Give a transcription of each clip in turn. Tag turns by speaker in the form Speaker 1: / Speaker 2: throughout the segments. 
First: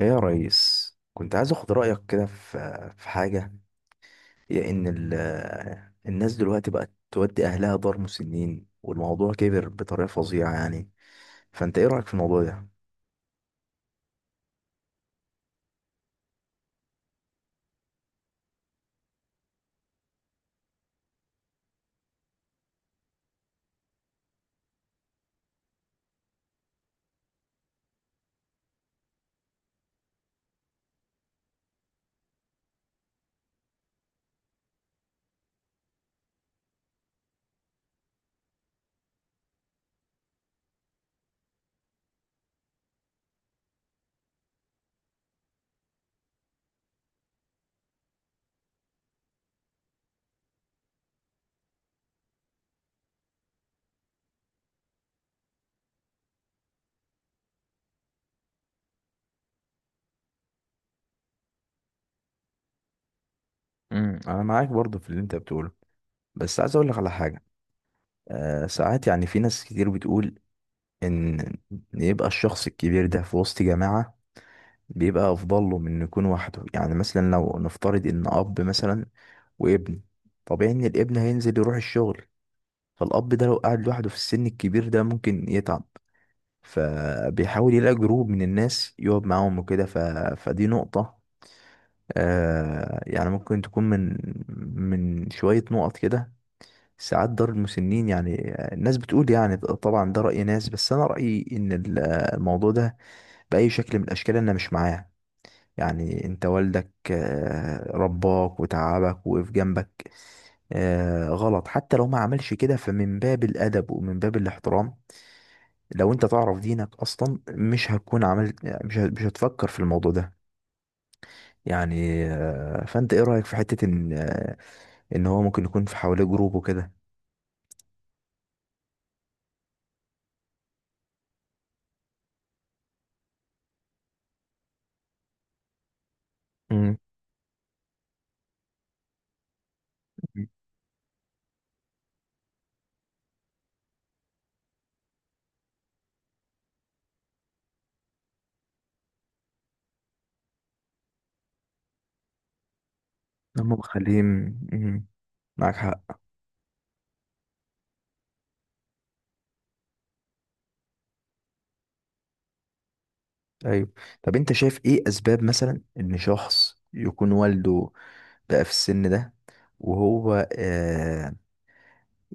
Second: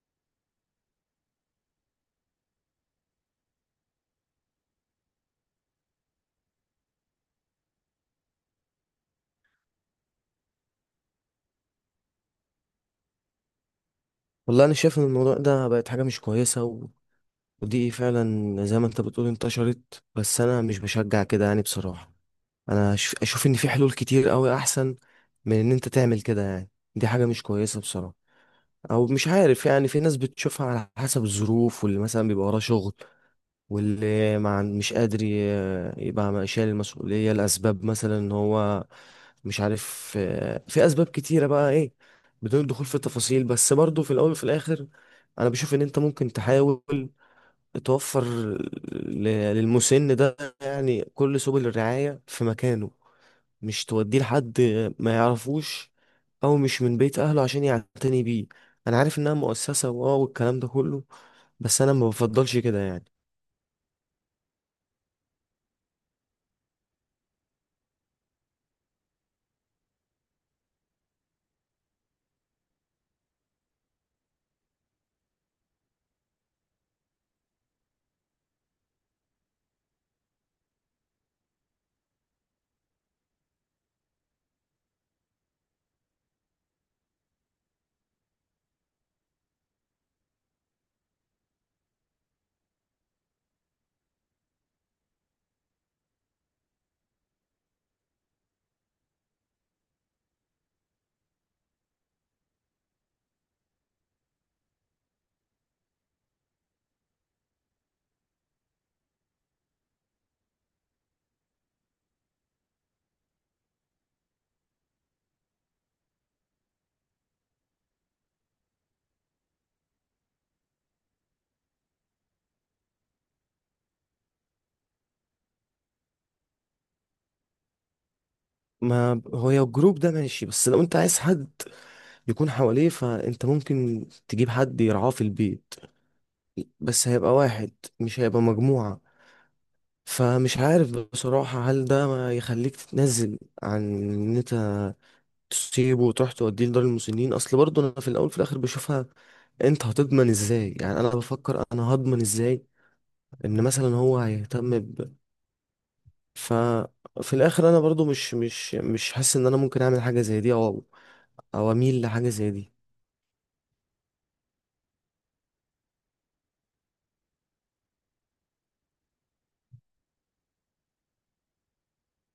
Speaker 1: ايه يا ريس، كنت عايز اخد رايك كده في حاجه، هي ان الناس دلوقتي بقت تودي اهلها دار مسنين، والموضوع كبر بطريقه فظيعه يعني. فانت ايه رايك في الموضوع ده؟
Speaker 2: والله انا شايف ان الموضوع ده بقت حاجه مش كويسه ودي فعلا زي ما انت بتقول انتشرت، بس انا مش بشجع كده يعني بصراحه. انا اشوف ان في حلول كتير قوي احسن من ان انت تعمل كده يعني. دي حاجه مش كويسه بصراحه. او مش عارف، يعني في ناس بتشوفها على حسب الظروف، واللي مثلا بيبقى وراه شغل، واللي ما عن- مش قادر يبقى شايل المسؤولية لأسباب، مثلا إن هو مش عارف. في أسباب كتيرة بقى إيه، بدون الدخول في التفاصيل. بس برضو في الأول وفي الآخر، أنا بشوف إن أنت ممكن تحاول توفر للمسن ده يعني كل سبل الرعاية في مكانه، مش توديه لحد ما يعرفوش، أو مش من بيت أهله، عشان يعتني بيه. أنا عارف إنها مؤسسة والكلام ده كله، بس أنا ما بفضلش كده يعني.
Speaker 1: انا معاك برضو في اللي انت بتقوله، بس عايز اقول لك على حاجه. ساعات يعني في ناس كتير بتقول ان، إن يبقى الشخص الكبير ده في وسط جماعه بيبقى افضل له من إنه يكون وحده. يعني مثلا لو نفترض ان اب مثلا وابن، طبيعي ان الابن هينزل يروح الشغل، فالأب ده لو قعد لوحده في السن الكبير ده ممكن يتعب، فبيحاول يلاقي جروب من الناس يقعد معاهم وكده فدي نقطة. يعني ممكن تكون من شوية نقط كده. ساعات دار المسنين يعني، الناس بتقول، يعني طبعا ده رأي ناس، بس أنا رأيي إن الموضوع ده بأي شكل من الأشكال أنا مش معاه. يعني أنت والدك رباك وتعبك ووقف جنبك. غلط حتى لو ما عملش كده، فمن باب الأدب ومن باب الاحترام، لو انت تعرف دينك اصلا مش هتكون عملت، مش هتفكر في الموضوع ده. يعني فانت ايه رأيك في حتة ان ان هو ممكن يكون في حواليه جروب وكده؟
Speaker 2: ما هو يا الجروب ده ماشي، بس لو انت عايز حد يكون حواليه فانت ممكن تجيب حد يرعاه في البيت.
Speaker 1: امم،
Speaker 2: بس هيبقى واحد، مش هيبقى مجموعة. فمش عارف بصراحة، هل ده ما يخليك تتنازل عن ان انت تسيبه وتروح توديه لدار المسنين؟ اصل برضه انا في الاول وفي الاخر بشوفها، انت هتضمن ازاي؟ يعني انا بفكر انا هضمن ازاي ان
Speaker 1: هم
Speaker 2: مثلا هو
Speaker 1: مخليه.
Speaker 2: هيهتم
Speaker 1: مم.
Speaker 2: ب
Speaker 1: معاك حق.
Speaker 2: ف في الاخر انا برضو مش حاسس ان انا ممكن اعمل حاجه زي دي، او اميل لحاجه زي دي.
Speaker 1: ايوه، طب انت شايف ايه اسباب مثلا ان شخص يكون والده بقى في السن ده وهو،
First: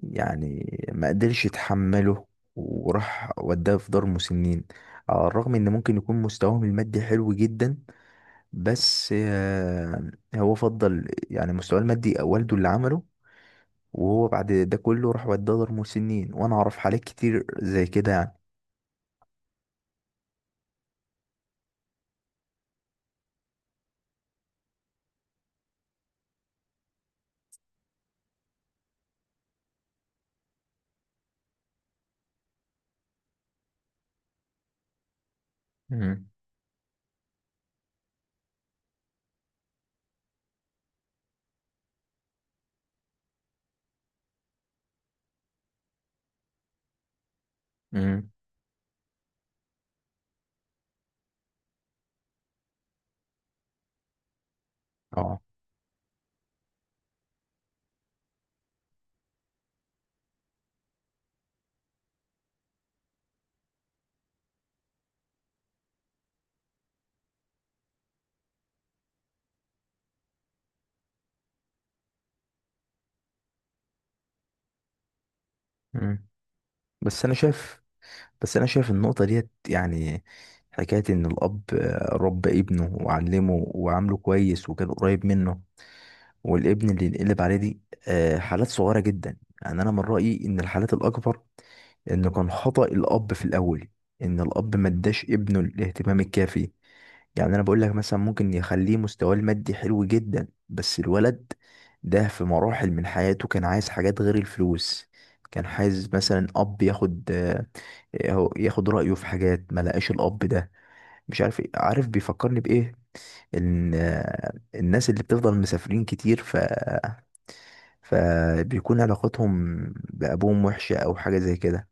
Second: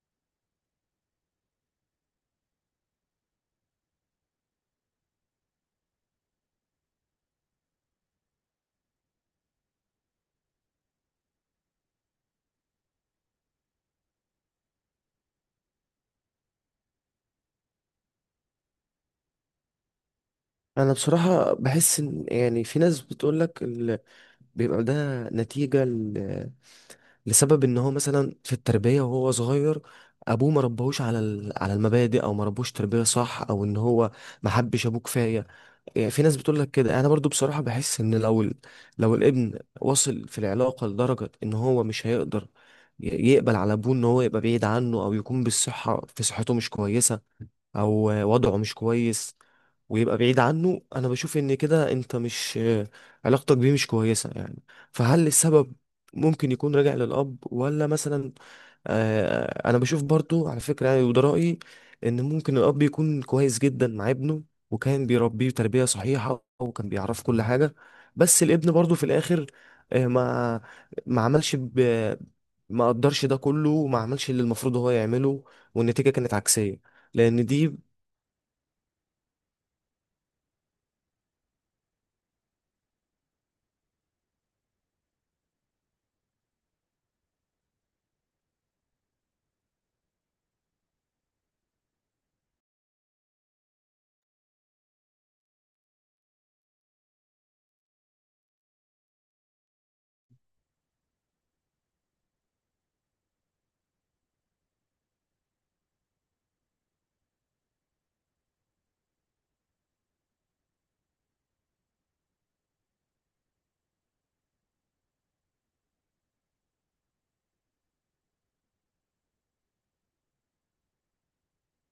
Speaker 1: يعني، ما قدرش يتحمله، وراح وداه في دار مسنين، على الرغم ان ممكن يكون مستواهم المادي حلو جدا، بس هو فضل يعني مستواه المادي والده اللي عمله، وهو بعد ده كله راح وداه دار مسنين، وانا اعرف حالات كتير زي كده يعني.
Speaker 2: انا بصراحه بحس ان يعني في ناس بتقول لك بيبقى ده نتيجه لسبب ان هو مثلا في التربيه وهو صغير، ابوه ما ربهوش على على المبادئ، او ما ربهوش تربيه صح، او ان هو ما حبش ابوه كفايه. يعني في
Speaker 1: مم.
Speaker 2: ناس بتقول لك كده. انا برضو بصراحه بحس ان لو لو الابن وصل في العلاقه لدرجه ان هو مش هيقدر ي- يقبل على ابوه ان هو يبقى بعيد عنه، او يكون بالصحه في صحته مش كويسه، او
Speaker 1: مم.
Speaker 2: وضعه مش كويس، ويبقى بعيد عنه، انا بشوف ان كده انت مش علاقتك بيه مش كويسة يعني. فهل
Speaker 1: اه.
Speaker 2: السبب ممكن يكون راجع للاب ولا مثلا؟ انا بشوف برضو على فكرة، يعني وده رأيي، ان ممكن الاب يكون كويس جدا مع ابنه، وكان بيربيه تربية صحيحة وكان بيعرف كل حاجة، بس الابن برضو في الاخر ما ما عملش ب... ما قدرش ده كله وما عملش اللي المفروض هو يعمله، والنتيجة
Speaker 1: مم.
Speaker 2: كانت عكسية.
Speaker 1: بس انا
Speaker 2: لان دي.
Speaker 1: شايف بس انا شايف النقطة ديت يعني، حكاية ان الاب ربى ابنه وعلمه وعامله كويس وكان قريب منه، والابن اللي ينقلب عليه دي، حالات صغيرة جدا. يعني انا من رأيي ان الحالات الاكبر إنه كان خطأ الأب في الأول، إن الأب ما اداش ابنه الاهتمام الكافي. يعني أنا بقول لك مثلا ممكن يخليه مستواه المادي حلو جدا بس الولد ده في مراحل من حياته كان عايز حاجات غير الفلوس. كان عايز مثلا أب ياخد، ياخد رأيه في حاجات، ما لقاش الأب ده. مش عارف إيه- عارف بيفكرني بإيه؟ إن الناس اللي بتفضل مسافرين كتير فبيكون علاقتهم بأبوهم وحشة أو حاجة زي كده،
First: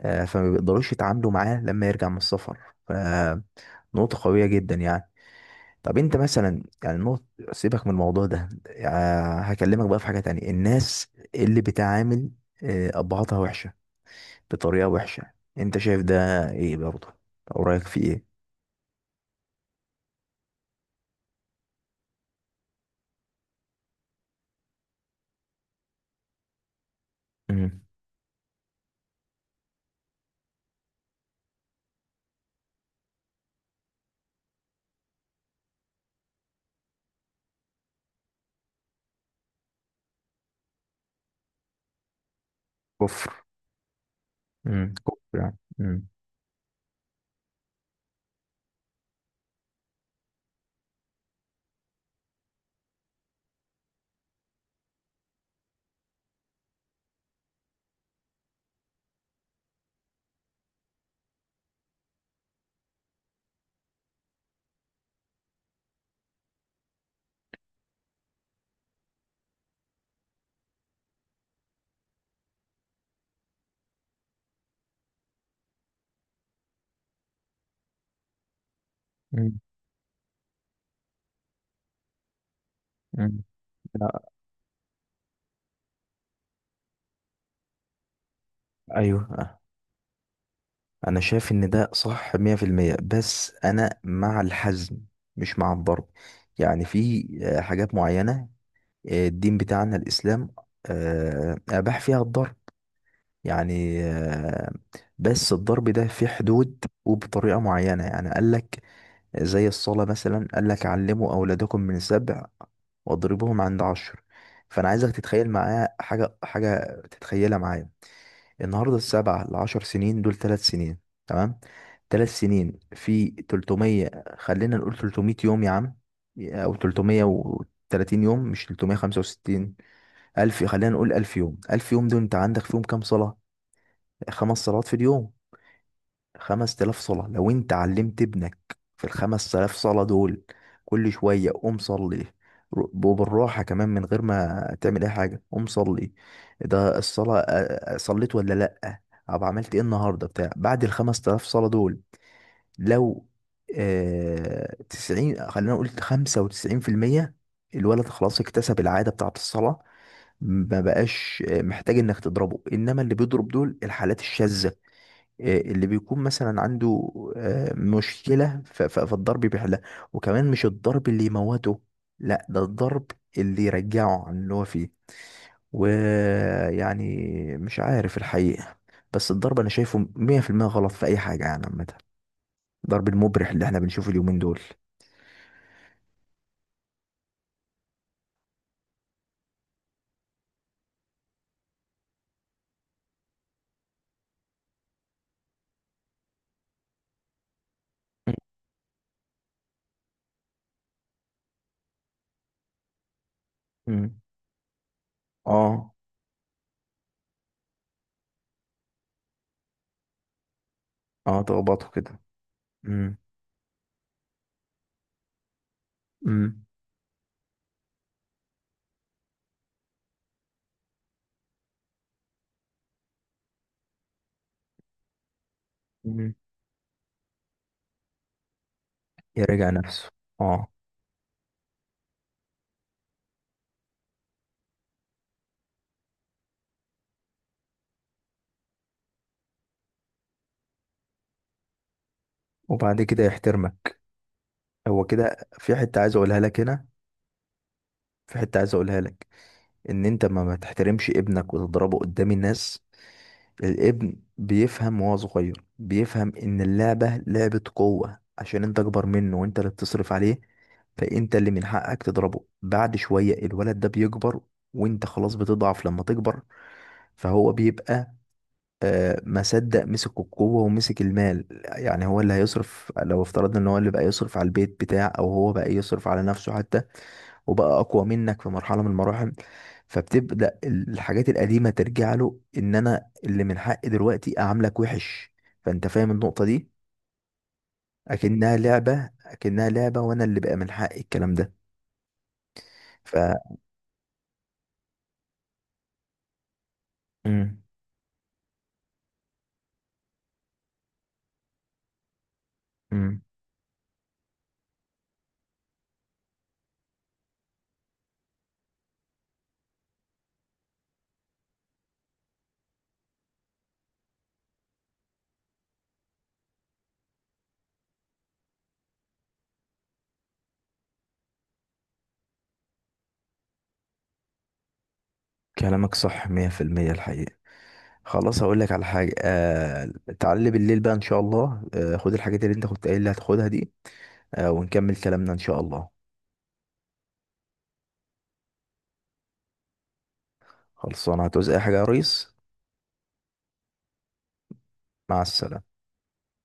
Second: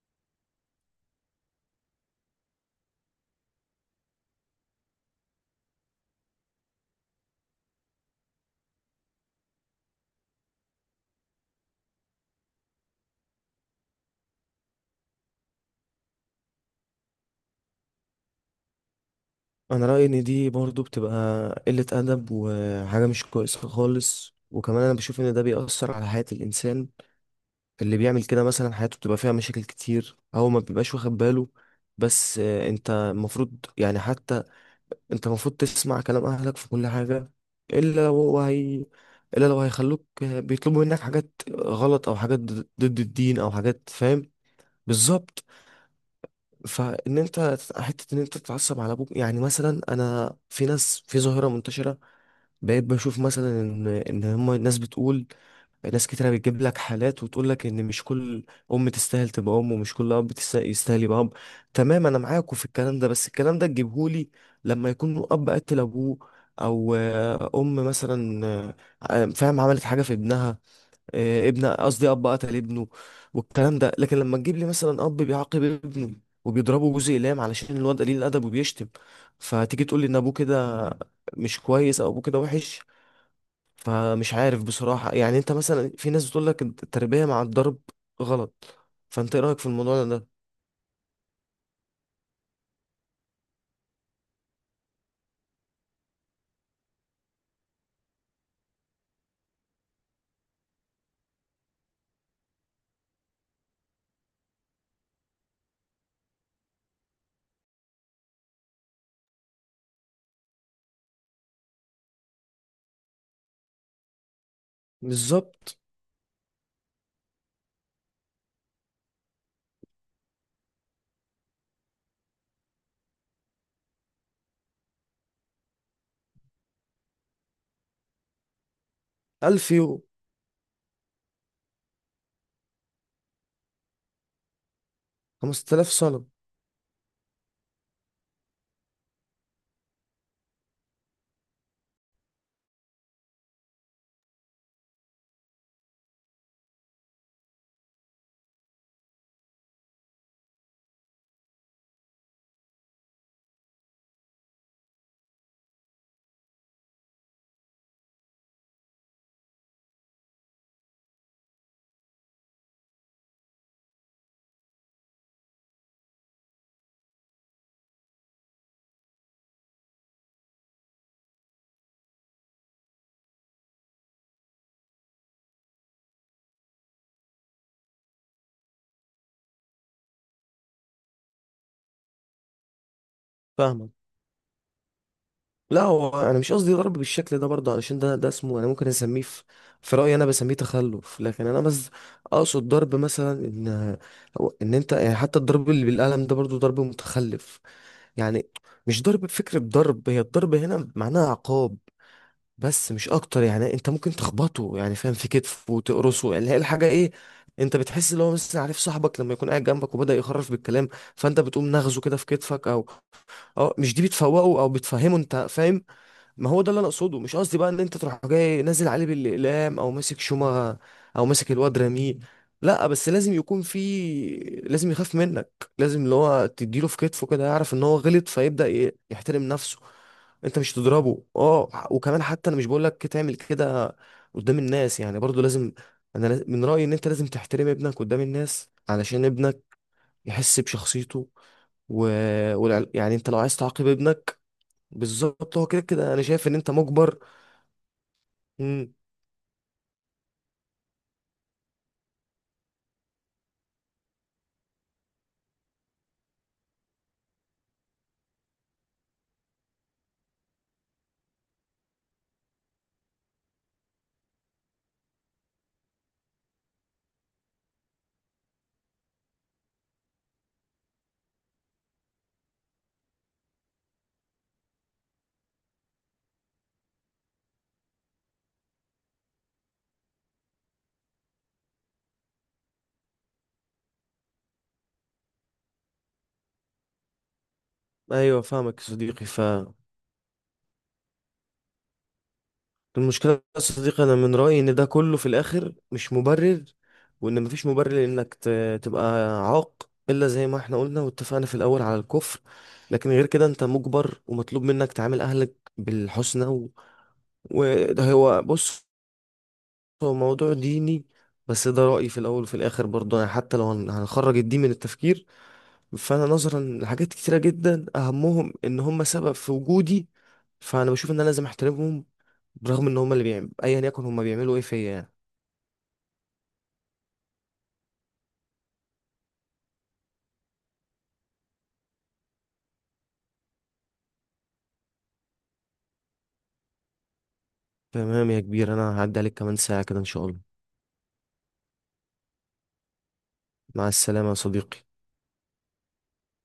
Speaker 1: فما بيقدروش يتعاملوا معاه لما يرجع من السفر. فنقطة قوية جدا يعني. طب انت مثلا، يعني نقطة، سيبك من الموضوع ده، يعني هكلمك بقى في حاجة تانية. الناس اللي بتعامل أبهاتها وحشة بطريقة وحشة، انت شايف ده ايه برضه، او رأيك في ايه؟
Speaker 2: انا رايي ان دي برضو بتبقى قله ادب وحاجه مش كويسه خالص، وكمان انا بشوف ان ده بيأثر على حياه الانسان
Speaker 1: مم.
Speaker 2: اللي بيعمل كده، مثلا حياته بتبقى فيها مشاكل كتير، او ما بيبقاش واخد باله. بس انت المفروض يعني، حتى انت المفروض تسمع كلام اهلك في كل حاجه، الا لو هو هي الا لو هيخلوك بيطلبوا منك حاجات غلط او حاجات ضد الدين،
Speaker 1: كفر.
Speaker 2: او حاجات فاهم.
Speaker 1: مم. كفر
Speaker 2: بالظبط.
Speaker 1: يعني. مم.
Speaker 2: فان انت حته ان انت تتعصب على ابوك، يعني مثلا انا في ناس في ظاهره منتشره بقيت بشوف، مثلا ان هم الناس بتقول، ناس كتيره بتجيب لك حالات وتقول لك ان مش كل ام تستاهل تبقى ام، ومش كل اب يستاهل يبقى اب. تمام، انا معاكم في الكلام ده، بس الكلام ده تجيبهولي لما يكون اب قتل ابوه، او ام مثلا فاهم عملت حاجه في ابنها، ابن، قصدي اب قتل ابنه، والكلام ده. لكن لما تجيب لي مثلا اب بيعاقب ابنه وبيضربه جوز اقلام علشان الواد قليل الادب وبيشتم،
Speaker 1: مم.
Speaker 2: فتيجي تقول لي ان ابوه كده مش كويس او ابوه كده وحش.
Speaker 1: مم. لا.
Speaker 2: فمش عارف بصراحة. يعني انت مثلا في ناس بتقول لك التربية مع الضرب غلط.
Speaker 1: ايوه،
Speaker 2: فانت ايه رأيك في الموضوع ده؟
Speaker 1: انا شايف ان ده صح 100%. بس انا مع الحزم، مش مع الضرب. يعني في حاجات معينة، الدين بتاعنا الاسلام اباح فيها الضرب. يعني بس الضرب ده في حدود وبطريقة معينة. يعني قال لك زي الصلاة مثلا، قال لك علموا اولادكم من سبع واضربوهم عند عشر. فانا عايزك تتخيل
Speaker 2: بالظبط.
Speaker 1: معايا حاجة، حاجة تتخيلها معايا. النهارده، 7 لـ 10 سنين دول 3 سنين، تمام؟ 3 سنين في 300، خلينا نقول 300 يوم يا عم، أو 330 يوم، مش تلتمية خمسة
Speaker 2: 1000
Speaker 1: وستين
Speaker 2: يورو.
Speaker 1: ألف، خلينا نقول 1000 يوم. 1000 يوم دول أنت عندك فيهم كام صلاة؟ 5 صلوات في اليوم،
Speaker 2: 5000 صنم.
Speaker 1: 5000 صلاة. لو انت علمت ابنك في الـ 5000 صلاة دول كل شوية قوم صلي، وبالراحة كمان، من غير ما تعمل أي حاجة قوم صلي، ده الصلاة. صليت ولا لأ؟ أو عملت إيه النهاردة بتاع؟ بعد الـ 5000 صلاة دول، لو 90، خلينا نقول 95%، الولد خلاص اكتسب العادة بتاعة الصلاة، ما بقاش محتاج إنك تضربه. إنما اللي بيضرب دول الحالات الشاذة، اللي بيكون مثلا عنده مشكلة فالضرب بيحلها. وكمان مش الضرب اللي يموته، لا، ده الضرب اللي يرجعه عن اللي هو فيه. ويعني مش عارف الحقيقة، بس الضرب أنا شايفه 100% غلط في أي حاجة يعني، عامة الضرب المبرح اللي احنا
Speaker 2: فاهمك.
Speaker 1: بنشوفه اليومين دول.
Speaker 2: لا، هو انا مش قصدي ضرب بالشكل ده برضه، علشان ده اسمه، انا ممكن اسميه في رأيي انا بسميه تخلف. لكن انا بس اقصد ضرب مثلا ان انت، يعني حتى الضرب اللي بالقلم ده برضه ضرب متخلف يعني. مش ضرب بفكرة، ضرب، هي الضرب هنا معناها عقاب بس مش اكتر. يعني انت ممكن
Speaker 1: مم.
Speaker 2: تخبطه يعني، فاهم، في كتفه
Speaker 1: اه.
Speaker 2: وتقرصه، يعني هي الحاجه ايه، انت بتحس اللي هو مثلا، عارف صاحبك لما يكون قاعد جنبك وبدا يخرف بالكلام، فانت
Speaker 1: اه،
Speaker 2: بتقوم
Speaker 1: تخبطه
Speaker 2: نغزه كده
Speaker 1: كده.
Speaker 2: في كتفك او
Speaker 1: مم.
Speaker 2: اه، مش دي بتفوقه او بتفهمه، انت فاهم. ما
Speaker 1: مم.
Speaker 2: هو ده اللي انا اقصده. مش قصدي بقى ان انت تروح جاي نازل عليه بالاقلام، او ماسك شومة او ماسك الواد راميه. لا، بس لازم يكون في، لازم يخاف منك، لازم اللي
Speaker 1: مم.
Speaker 2: هو تديله في كتفه كده يعرف ان هو غلط، فيبدأ يحترم
Speaker 1: يراجع
Speaker 2: نفسه.
Speaker 1: نفسه.
Speaker 2: انت
Speaker 1: اه،
Speaker 2: مش تضربه اه. وكمان حتى انا مش بقول لك تعمل كده قدام الناس، يعني برضو لازم، من رأيي ان انت لازم تحترم ابنك قدام الناس علشان ابنك يحس بشخصيته و...
Speaker 1: وبعد
Speaker 2: يعني
Speaker 1: كده
Speaker 2: انت لو عايز تعاقب
Speaker 1: يحترمك.
Speaker 2: ابنك.
Speaker 1: هو كده،
Speaker 2: بالظبط، هو
Speaker 1: في
Speaker 2: كده
Speaker 1: حتة
Speaker 2: كده
Speaker 1: عايز
Speaker 2: انا
Speaker 1: اقولها
Speaker 2: شايف ان
Speaker 1: لك
Speaker 2: انت
Speaker 1: هنا،
Speaker 2: مجبر.
Speaker 1: في حتة عايز
Speaker 2: امم
Speaker 1: اقولها لك. ان انت ما تحترمش ابنك وتضربه قدام الناس. الابن بيفهم وهو صغير، بيفهم ان اللعبة لعبة قوة، عشان انت اكبر منه وانت اللي بتصرف عليه، فانت اللي من حقك تضربه. بعد شوية الولد ده بيكبر، وانت خلاص بتضعف لما تكبر، فهو بيبقى ما صدق مسك القوة ومسك المال. يعني هو اللي هيصرف، لو افترضنا ان هو اللي بقى يصرف على البيت بتاع، او هو بقى يصرف على نفسه حتى، وبقى اقوى منك في مرحله من المراحل، فبتبدا الحاجات القديمه ترجع له ان انا اللي من حقي دلوقتي اعاملك وحش. فانت فاهم النقطه دي؟
Speaker 2: ايوه،
Speaker 1: اكنها
Speaker 2: فاهمك يا
Speaker 1: لعبه،
Speaker 2: صديقي.
Speaker 1: اكنها لعبه وانا اللي بقى من حقي الكلام ده. ف
Speaker 2: فالمشكله يا صديقي انا من رايي ان ده كله في الاخر مش مبرر، وان
Speaker 1: مم.
Speaker 2: مفيش مبرر انك تبقى عاق، الا زي ما احنا قلنا واتفقنا في الاول على الكفر. لكن
Speaker 1: مم.
Speaker 2: غير كده انت مجبر ومطلوب منك تعامل اهلك بالحسنى وده هو. بص، هو موضوع ديني، بس ده رأيي. في الأول وفي الآخر برضه، يعني حتى لو هنخرج الدين من التفكير، فأنا نظرا لحاجات كتيرة جدا أهمهم إن هم سبب في وجودي، فانا بشوف ان انا لازم احترمهم، برغم ان هما اللي بيعملوا ايا يكن هما بيعملوا ايه فيا يعني.
Speaker 1: كلامك صح 100% الحقيقه. خلاص هقول لك على حاجه، تعالى بالليل بقى ان شاء الله، خد الحاجات اللي انت كنت قايل لي هتاخدها دي، ونكمل كلامنا ان شاء الله.
Speaker 2: تمام يا كبير، انا هعدي عليك كمان ساعة كده ان شاء الله.
Speaker 1: خلصانه، هتعوز اي حاجه يا ريس؟
Speaker 2: مع السلامة يا صديقي.
Speaker 1: مع السلامه.